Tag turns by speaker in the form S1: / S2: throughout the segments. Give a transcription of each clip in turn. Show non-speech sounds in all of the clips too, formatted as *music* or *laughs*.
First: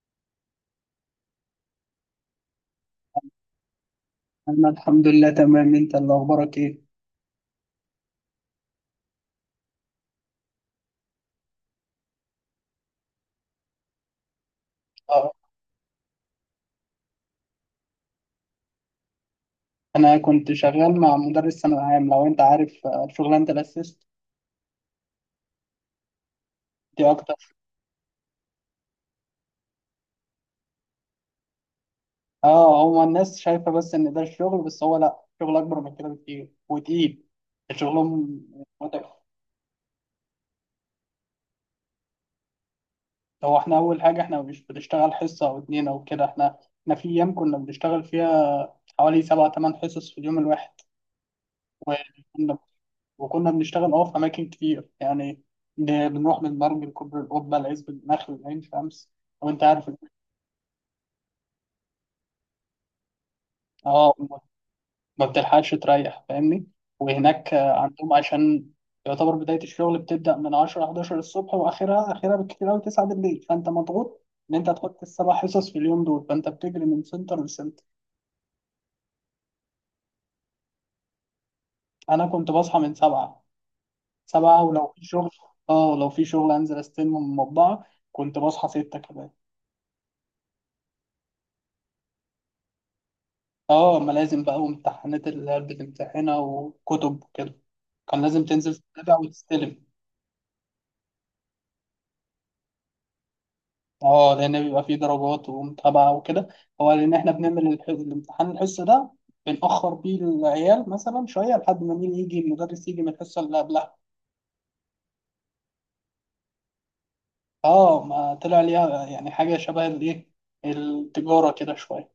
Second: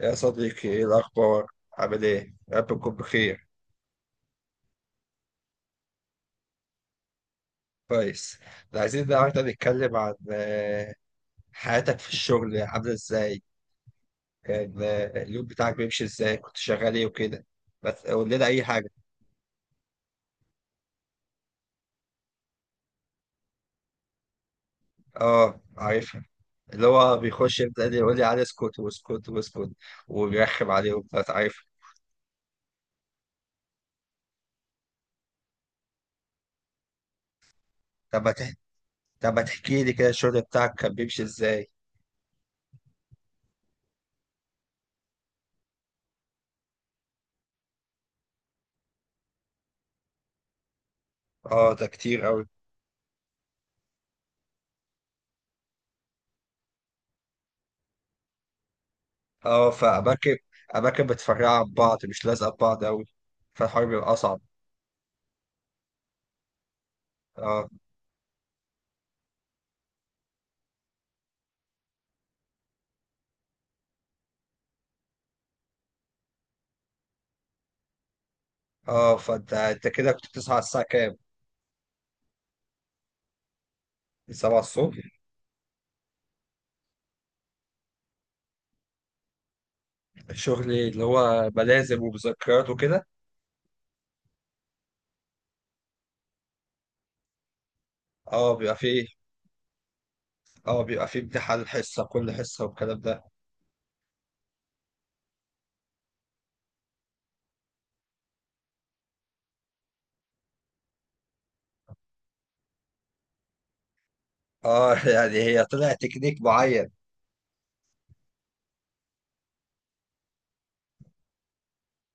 S1: يا صديقي، ايه الاخبار؟ عامل ايه؟ يا رب تكون بخير.
S2: أنا الحمد لله تمام، أنت اللي أخبارك إيه؟
S1: كويس. ده عايزين النهارده نتكلم عن حياتك في الشغل، عامله ازاي؟ كان
S2: أه.
S1: اليوم بتاعك بيمشي ازاي؟ كنت شغال ايه وكده؟ بس قول لنا اي حاجه.
S2: أنا كنت شغال مع مدرس ثانوي عام، لو أنت عارف شغلانة الأسيست
S1: اه، عارفها. اللي
S2: دي
S1: هو
S2: أكتر.
S1: بيخش يبدا يقول لي على اسكت واسكت واسكت، وبيرخم عليه وبتاع، عارف؟
S2: أه، هو الناس شايفة بس إن ده الشغل، بس هو لأ، شغل أكبر من كده بكتير وتقيل.
S1: طب ما
S2: شغلهم
S1: تح-
S2: متعب.
S1: طب ما تحكي لي كده الشغل بتاعك كان بيمشي ازاي؟
S2: هو إحنا أول حاجة، إحنا مش بنشتغل حصة أو اتنين أو كده. إحنا في أيام كنا بنشتغل فيها حوالي 7 8 حصص في اليوم الواحد.
S1: اه، ده كتير قوي.
S2: وكنا وكنا بنشتغل في أماكن كتير يعني. بنروح من مرج لكوبري القبة لعزب النخل لعين شمس. وأنت
S1: اه،
S2: عارف
S1: فاماكن، اماكن متفرعه عن بعض، مش لازقه في بعض قوي، فالحوار بيبقى
S2: اه،
S1: اصعب.
S2: ما بتلحقش تريح، فاهمني. وهناك
S1: اه.
S2: عندهم، عشان يعتبر بداية الشغل بتبدأ من 10 11 الصبح، وآخرها بالكتير أوي 9 بالليل. فأنت مضغوط إن أنت تحط السبع حصص في اليوم دول، فأنت بتجري من سنتر لسنتر.
S1: اه، فانت كده كنت بتصحى على الساعة كام؟
S2: أنا كنت بصحى من 7.
S1: 7
S2: 7، ولو
S1: الصبح؟
S2: في شغل. اه، لو في شغل أنزل أستلمه من المطبعة، كنت بصحى 6 كده.
S1: شغلي اللي هو ملازم ومذكرات وكده؟
S2: اه، ملازم بقى وامتحانات اللي هي بتمتحنها وكتب وكده، كان لازم
S1: اه، بيبقى
S2: تنزل
S1: فيه،
S2: تتابع وتستلم.
S1: اه بيبقى فيه امتحان حصة كل حصة والكلام ده؟
S2: اه، لان بيبقى فيه درجات ومتابعه وكده. هو لان احنا بنعمل الامتحان الحصه ده، بنأخر بيه العيال مثلا شويه لحد ما مين يجي المدرس يجي من الحصه اللي قبلها.
S1: اه *laughs* يعني هي طلع تكنيك معين.
S2: اه، ما طلع ليها يعني حاجه شبه الايه، التجاره كده شويه.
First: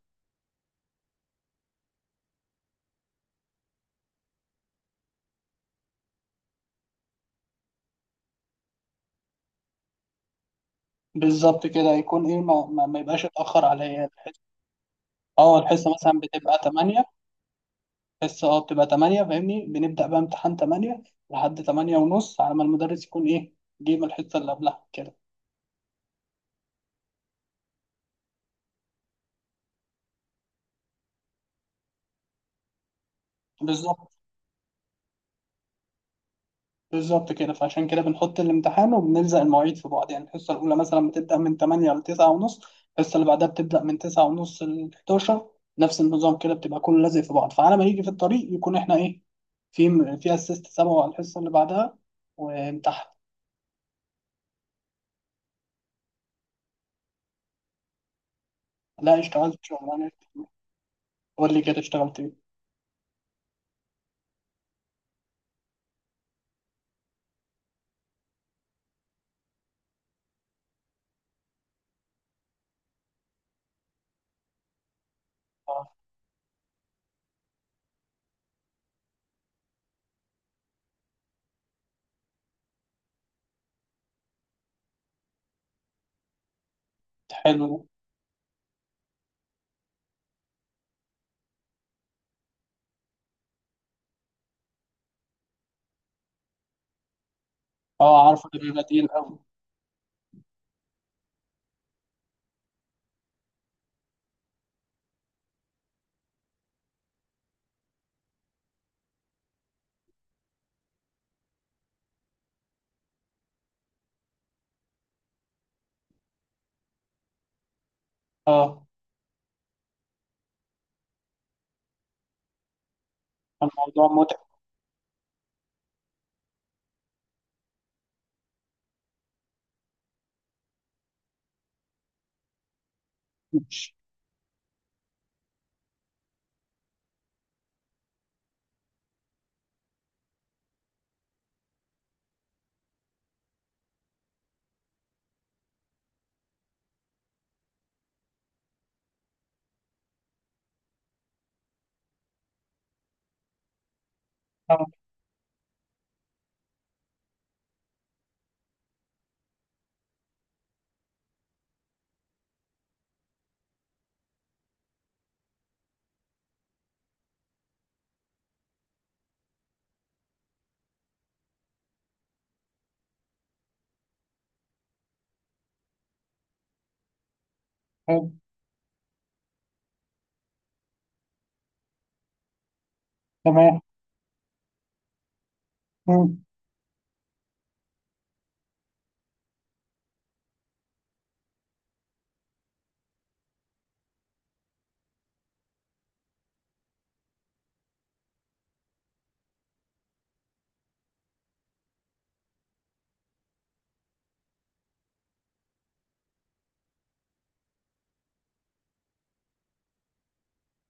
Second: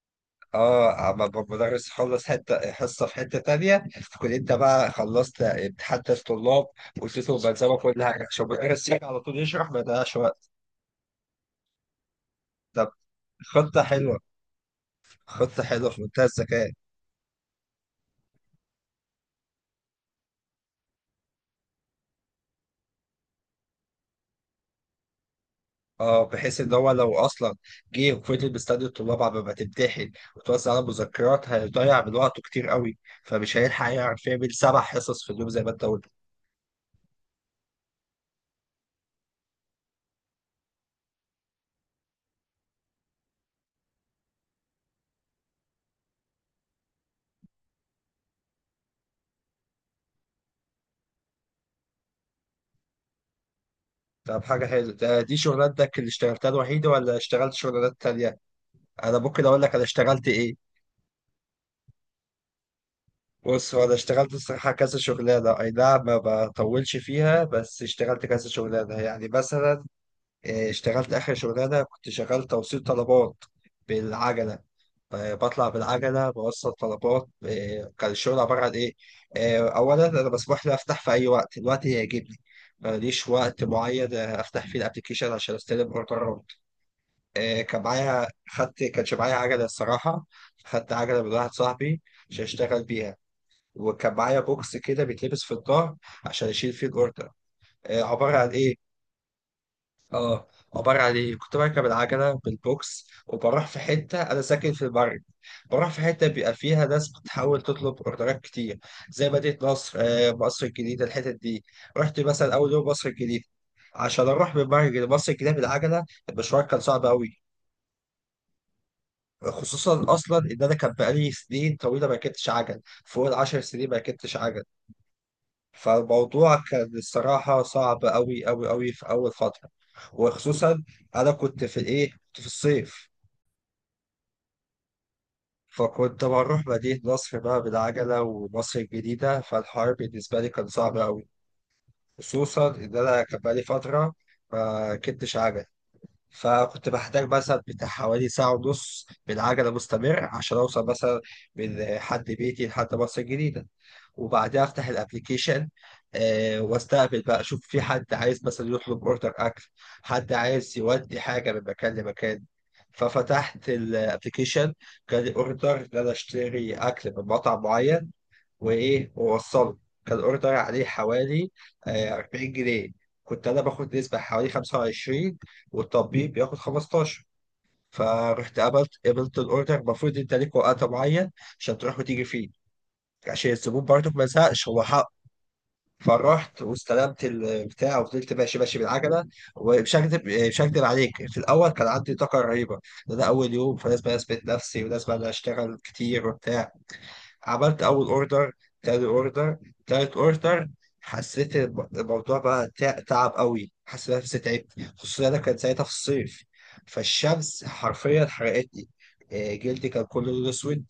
S1: اه، المدرس يخلص حتة حصة في حتة تانية، تكون انت بقى خلصت امتحان الطلاب، واديتهم ملزمة كل حاجة عشان المدرس يجي على طول يشرح، ما يضيعش وقت.
S2: بالظبط كده، يكون ايه، ما, ما,
S1: طب،
S2: ما يبقاش اتأخر
S1: خطة
S2: على العيال
S1: حلوة،
S2: الحصه. اه،
S1: خطة حلوة
S2: الحصه
S1: في
S2: مثلا
S1: منتهى
S2: بتبقى
S1: الذكاء.
S2: 8، بس بتبقى 8 فاهمني، بنبدأ بقى امتحان 8 لحد 8 ونص على ما المدرس يكون ايه، جه من الحصة اللي قبلها كده.
S1: اه، بحيث ان هو لو اصلا جه وفضل مستني الطلاب على ما تمتحن وتوزع على مذكرات، هيضيع من وقته كتير قوي، فمش هيلحق
S2: بالظبط،
S1: يعرف يعمل سبع حصص في اليوم زي ما انت قلت.
S2: بالظبط كده. فعشان كده بنحط الامتحان وبنلزق المواعيد في بعض، يعني الحصة الأولى مثلا بتبدأ من 8 ل 9 ونص، الحصة اللي بعدها بتبدأ من 9 ونص ل 11. نفس النظام كده، بتبقى كله لازق في بعض، فعلى ما يجي في الطريق يكون احنا ايه، في في اسيست سبعه على الحصة اللي بعدها، وامتحن.
S1: طب، حاجه حلوه. ده دي شغلانتك اللي اشتغلتها الوحيده، ولا اشتغلت شغلانات تانية؟ انا
S2: لا،
S1: ممكن
S2: اشتغلت
S1: اقول لك انا
S2: شغلانة.
S1: اشتغلت ايه.
S2: قول لي كده اشتغلت ايه.
S1: بص، هو انا اشتغلت الصراحه كذا شغلانه، اي نعم ما بطولش فيها، بس اشتغلت كذا شغلانه، يعني مثلا اه، اشتغلت اخر شغلانه كنت شغال توصيل طلبات بالعجله. بطلع
S2: اه،
S1: بالعجلة بوصل طلبات. كان الشغل عبارة عن إيه؟ أولا أنا مسموح لي أفتح في أي وقت، الوقت اللي يعجبني، ماليش وقت معين أفتح فيه الأبلكيشن عشان أستلم أوردرات.
S2: حلو
S1: كان
S2: ده.
S1: معايا، خدت، كانش معايا عجلة الصراحة، خدت عجلة من واحد صاحبي عشان أشتغل بيها، وكان معايا بوكس كده بيتلبس في الظهر عشان أشيل فيه الأوردر.
S2: اه،
S1: عبارة عن
S2: عارفه، ده
S1: إيه؟
S2: بيبقى تقيل قوي.
S1: اه، عبارة عن ايه، كنت بركب العجلة بالبوكس وبروح في حتة، أنا ساكن في البرج، بروح في حتة بيبقى فيها ناس بتحاول تطلب أوردرات كتير، زي مدينة نصر، مصر الجديدة، الحتت دي. رحت مثلا أول يوم مصر الجديدة. عشان أروح من البرج لمصر الجديدة بالعجلة، المشوار كان صعب أوي.
S2: اه،
S1: خصوصا أصلا إن أنا كان بقالي سنين طويلة ما ركبتش عجل، فوق العشر سنين ما
S2: الموضوع
S1: ركبتش
S2: متعب.
S1: عجل. فالموضوع كان الصراحة صعب أوي أوي أوي في أول فترة. وخصوصا أنا كنت في الإيه، كنت في الصيف.
S2: مش
S1: فكنت بروح مدينة نصر بقى بالعجلة ومصر الجديدة، فالحوار بالنسبة لي كان صعب أوي. خصوصا إن أنا كان بقالي فترة ما ركبتش عجل. فكنت بحتاج مثلا بتاع حوالي ساعة ونص بالعجلة مستمر عشان أوصل مثلا من حد بيتي لحد مصر الجديدة. وبعدها أفتح الأبليكيشن، آه، وأستقبل بقى، أشوف في حد عايز مثلا يطلب أوردر أكل، حد عايز يودي حاجة من مكان لمكان. ففتحت الابلكيشن، جالي اوردر ان انا اشتري اكل من مطعم معين وايه ووصله. كان الاوردر عليه حوالي 40 جنيه. كنت انا باخد نسبه حوالي 25، والتطبيق بياخد 15.
S2: آه،
S1: فرحت قبلت الاوردر. المفروض انت ليك وقت معين عشان تروح وتيجي فيه، عشان
S2: تمام.
S1: الزبون برضه ما يزهقش، هو حق.
S2: مم.
S1: فرحت واستلمت البتاع وفضلت ماشي ماشي بالعجله. ومش هكدب مش هكدب عليك، في الاول كان عندي طاقه رهيبه، ده اول يوم، فلازم اثبت نفسي ولازم انا اشتغل كتير وبتاع. عملت اول اوردر، تاني اوردر، تالت اوردر، حسيت الموضوع بقى تعب قوي، حسيت نفسي تعبت. خصوصا انا كان ساعتها في الصيف، فالشمس حرفيا حرقتني. جلدي كان كله لون اسود.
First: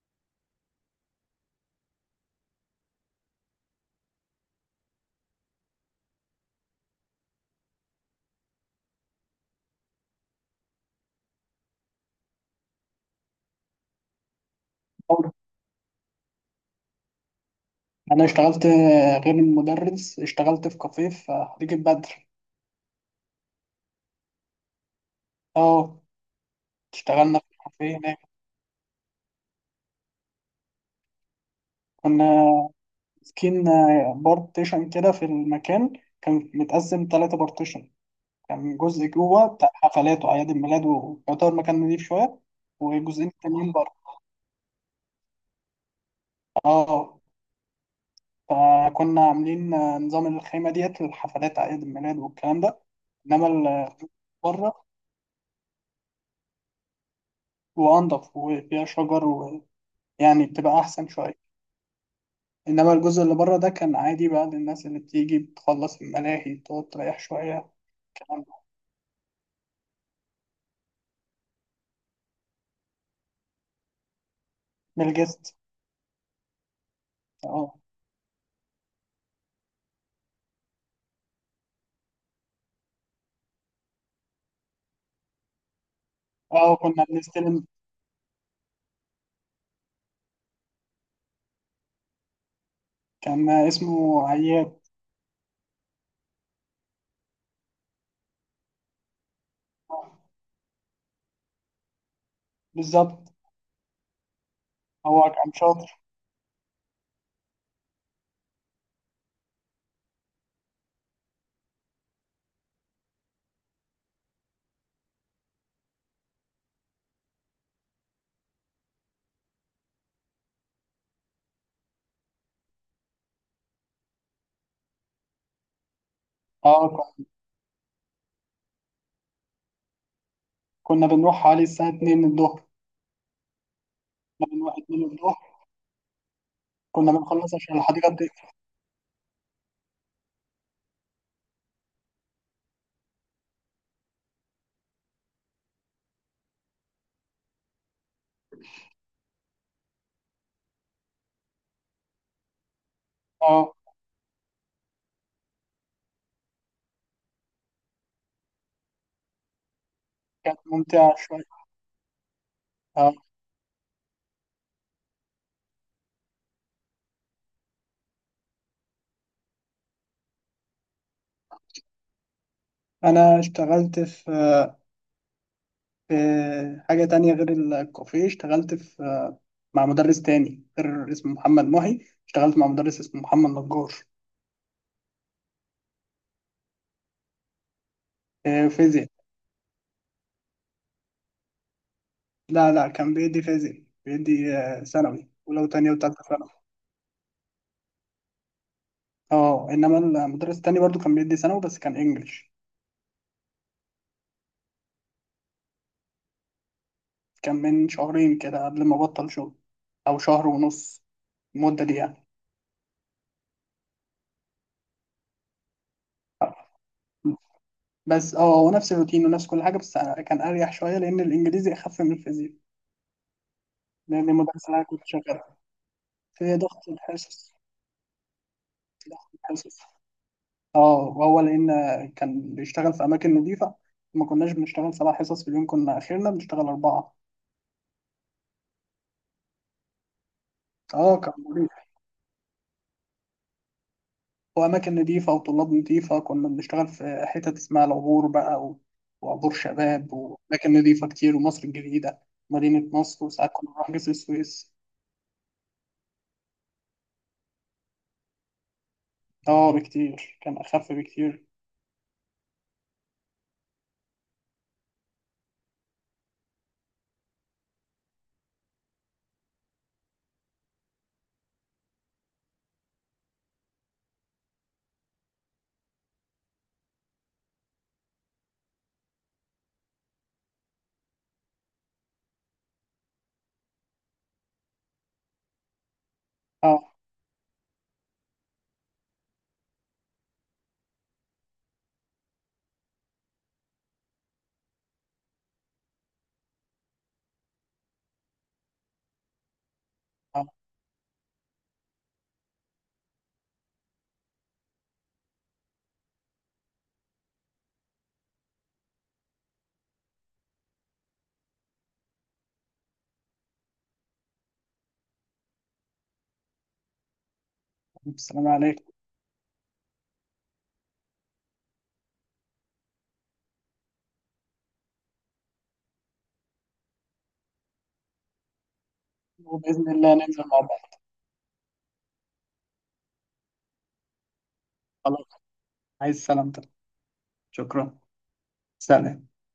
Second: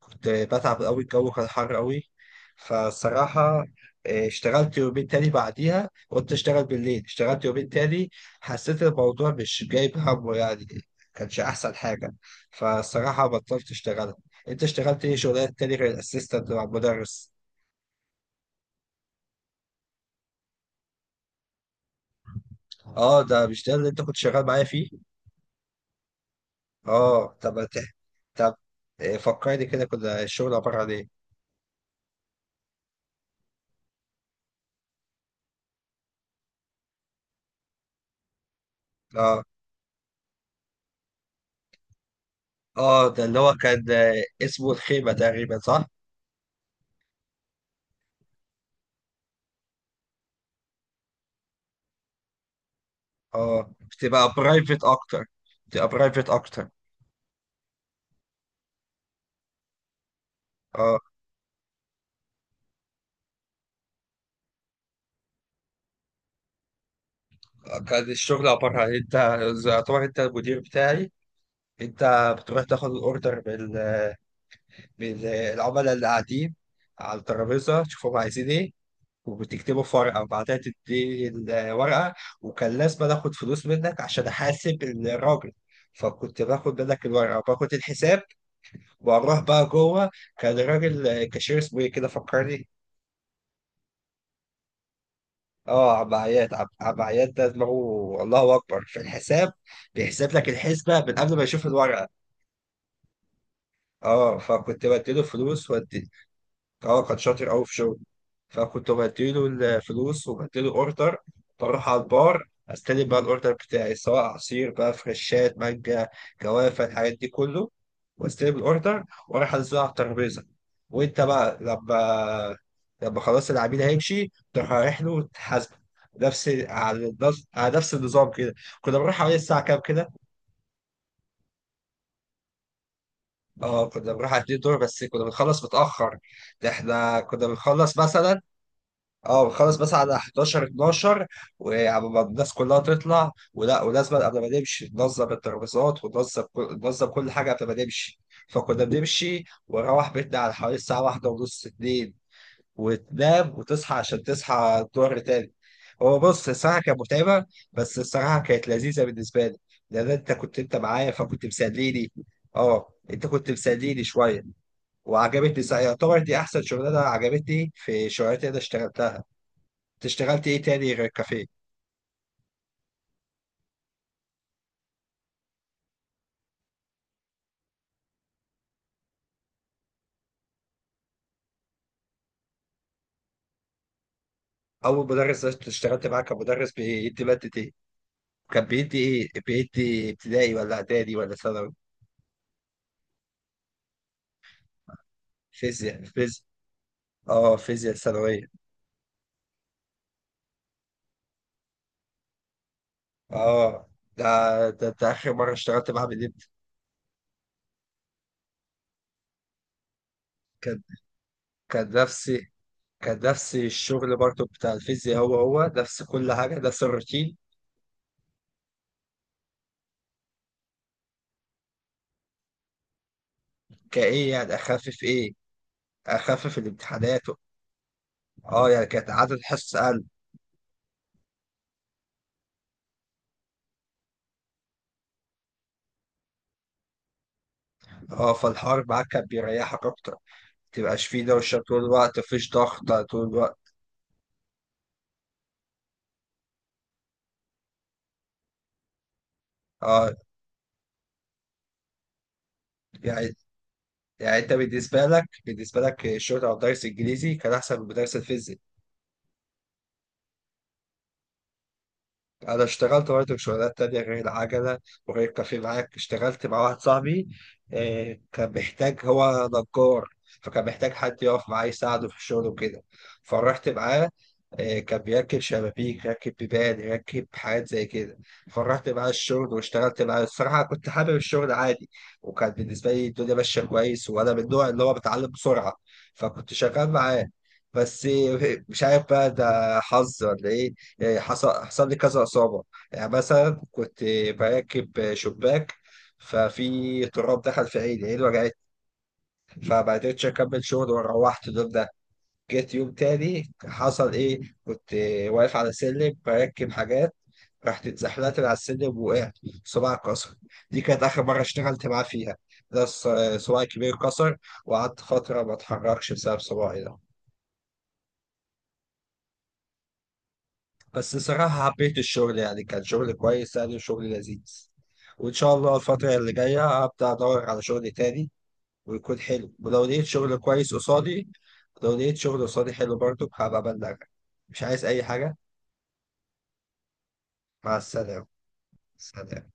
S1: كنت بتعب قوي، الجو كان حر قوي. فالصراحة اشتغلت يومين تاني بعديها، قلت اشتغل بالليل، اشتغلت يومين تاني، حسيت الموضوع مش جايب همه يعني، كانش احسن حاجة، فالصراحة بطلت اشتغل. انت اشتغلت ايه
S2: أوه.
S1: شغلانات تاني غير الاسيستنت مع المدرس؟
S2: انا اشتغلت غير المدرس اشتغلت في كافيه في خليج البدر.
S1: اه، ده مش ده اللي انت كنت شغال معايا فيه؟
S2: اه،
S1: اه.
S2: اشتغلنا
S1: طب
S2: في
S1: ما ت-
S2: كافيه هناك.
S1: طب فكرني كده، كنا الشغل عبارة عن ايه؟
S2: كنا ماسكين بارتيشن كده في المكان، كان متقسم 3 بارتيشن. كان جزء
S1: اه.
S2: جوه بتاع حفلات وأعياد الميلاد، ويعتبر مكان نضيف شوية.
S1: اه، ده
S2: وجزئين
S1: اللي هو
S2: تانيين
S1: كان
S2: بره.
S1: اسمه الخيمة تقريبا، صح؟
S2: اه، فكنا عاملين نظام الخيمة ديت للحفلات أعياد الميلاد والكلام ده. إنما
S1: اه، بتبقى برايفت
S2: بره،
S1: اكتر، بتبقى برايفت اكتر.
S2: وأنضف وفيها شجر، ويعني بتبقى
S1: اه.
S2: أحسن شوية. إنما الجزء اللي بره ده كان عادي بقى، للناس اللي بتيجي بتخلص الملاهي تقعد تريح شوية
S1: كان
S2: الكلام
S1: الشغل
S2: ده.
S1: عبارة عن انت، زي- يعتبر انت المدير بتاعي، انت بتروح تاخد الاوردر من من
S2: بالجست.
S1: العملاء اللي قاعدين على
S2: اه،
S1: الترابيزة، تشوفهم عايزين ايه، وبتكتبه في ورقة، وبعدها تدي الورقة. وكان لازم آخد فلوس منك عشان أحاسب الراجل، فكنت
S2: اه،
S1: باخد
S2: كنا
S1: منك الورقة
S2: بنستلم.
S1: وباخد الحساب وأروح بقى جوه. كان الراجل كاشير، اسمه إيه كده، فكرني.
S2: كان اسمه عياد.
S1: اه، عم عياد. عم عياد ده دماغه الله أكبر في الحساب، بيحسب لك الحسبة من قبل ما يشوف الورقة.
S2: بالظبط.
S1: اه، فكنت بديله
S2: هو كان
S1: فلوس
S2: شاطر.
S1: ودي. اه، كان شاطر أوي في شغله. فكنت بديله الفلوس وبديله اوردر، بروح على البار استلم بقى الاوردر بتاعي، سواء عصير بقى، فريشات مانجا، جوافه، الحاجات دي كله. واستلم الاوردر، واروح انزله على الترابيزه. وانت بقى لما، لما خلاص العميل هيمشي، تروح رايح له وتحاسبه. نفس
S2: اه،
S1: على
S2: كنا
S1: نفس على نفس النظام كده. كنا بنروح حوالي الساعة كام كده؟
S2: كنا بنروح حوالي الساعة 2 الظهر.
S1: اه، كنا بنروح على
S2: كنا
S1: 2
S2: بنروح
S1: دور، بس
S2: 2
S1: كنا
S2: الظهر.
S1: بنخلص متأخر. ده
S2: كنا
S1: احنا كنا
S2: بنخلص عشان
S1: بنخلص
S2: الحديقة
S1: مثلا،
S2: بتقفل.
S1: اه، بخلص بس على 11، 12. وقبل ما الناس كلها تطلع ولا، ولازم قبل ما نمشي ننظم الترابيزات، ننظم كل حاجه قبل ما نمشي. فكنا بنمشي ونروح بيتنا على حوالي الساعه واحدة ونص، اتنين. وتنام
S2: اه،
S1: وتصحى عشان تصحى الظهر تاني. هو بص، الصراحه كانت متعبه، بس الصراحه كانت لذيذه بالنسبه لي. لان انت كنت،
S2: كانت
S1: انت معايا
S2: ممتعة شوية.
S1: فكنت مسليني. اه،
S2: اه،
S1: انت كنت مسليني شويه. وعجبتني، يعتبر دي احسن شغلانه عجبتني في شغلاتي اللي انا اشتغلتها. اشتغلت ايه تاني غير الكافيه؟
S2: أنا اشتغلت في حاجة تانية غير الكافيه، اشتغلت في مع مدرس تاني غير اسمه محمد محي. اشتغلت مع مدرس اسمه محمد نجار.
S1: اول مدرس اشتغلت معاه كان مدرس بيدي ماده ايه؟ كان بيدي
S2: فيزياء.
S1: ايه، بيدي ابتدائي ولا اعدادي ولا ثانوي؟
S2: لا، لا، كان بيدي فيزياء، بيدي ثانوي، ولو تانية
S1: فيزياء،
S2: وتالتة
S1: فيزياء.
S2: ثانوي.
S1: اه، فيزياء ثانويه.
S2: اه، انما المدرس التاني برضو كان بيدي ثانوي بس كان انجلش.
S1: اه. ده, ده اخر مره اشتغلت معاه من امتى؟
S2: كان من شهرين كده، قبل ما بطل شغل، او شهر
S1: كان،
S2: ونص، المدة
S1: كان
S2: دي يعني.
S1: نفس كان نفس الشغل برضه بتاع الفيزياء، هو هو نفس كل حاجه، نفس الروتين.
S2: بس هو نفس الروتين ونفس كل حاجة، بس أنا كان اريح شوية لان الانجليزي اخف من الفيزياء. لان
S1: كايه يعني
S2: المدرس اللي انا كنت
S1: اخفف ايه؟
S2: شغال، في
S1: اخفف
S2: ضغط
S1: الامتحانات؟
S2: الحصص.
S1: اه، يعني كانت
S2: لا.
S1: عدد حصص
S2: حصص.
S1: اقل؟
S2: اه، وهو لان كان بيشتغل في اماكن نظيفه، ما كناش بنشتغل 7 حصص في اليوم، كنا اخرنا بنشتغل 4.
S1: اه، فالحوار معاك كان بيريحك اكتر، تبقاش
S2: اه،
S1: فيه
S2: كان
S1: دوشة طول
S2: مريح.
S1: الوقت، مفيش ضغط طول الوقت.
S2: واماكن نظيفه وطلاب نظيفه، كنا بنشتغل في حتت اسمها العبور بقى وعبور
S1: اه،
S2: شباب، واماكن نظيفه كتير، ومصر الجديده. مدينه نصر،
S1: يعني،
S2: وساعات كنا بنروح جسر
S1: يعني انت
S2: السويس.
S1: بالنسبة لك، بالنسبة لك الشغل او درس انجليزي كان احسن من درس الفيزياء.
S2: اه، بكتير، كان اخف بكتير.
S1: انا اشتغلت برضه شغلانات تانية غير العجلة وغير كافيه معاك. اشتغلت مع واحد صاحبي، كان محتاج، هو نجار، فكان محتاج حد يقف معاه يساعده في الشغل وكده. فرحت معاه، كان بيركب شبابيك، يركب بيبان، يركب حاجات زي كده. فرحت معاه الشغل واشتغلت معاه، الصراحة كنت حابب الشغل عادي، وكان بالنسبة لي الدنيا ماشية كويس، وأنا من النوع اللي هو بتعلم بسرعة، فكنت شغال
S2: اه.
S1: معاه. بس مش عارف بقى ده حظ ولا إيه، يعني حصل لي كذا إصابة. يعني مثلا كنت براكب شباك، ففي تراب دخل في عيني، عيني وجعت، فما قدرتش
S2: اه،
S1: أكمل شغل، وروحت اليوم ده. جيت يوم تاني، حصل إيه، كنت واقف على سلم براكب حاجات، رحت اتزحلقت من على السلم ووقعت، صباعي اتكسر. دي كانت آخر مرة اشتغلت معاه فيها. ده صباعي الكبير اتكسر، وقعدت فترة ما اتحركش بسبب صباعي ده.
S2: السلام عليكم.
S1: بس صراحة حبيت الشغل، يعني كان شغل كويس يعني، وشغل لذيذ. وإن شاء الله الفترة اللي جاية أبدأ أدور على شغل تاني، ويكون حلو، ولو
S2: وباذن
S1: لقيت
S2: الله
S1: شغل
S2: ننزل مع
S1: كويس
S2: بعض.
S1: قصادي، لو لقيت شغل قصادي حلو برضه هبقى أبلغك. مش عايز أي
S2: خلاص.
S1: حاجة.
S2: عايز سلامتك.
S1: مع
S2: شكرا.
S1: السلامة.
S2: سلام.
S1: سلام.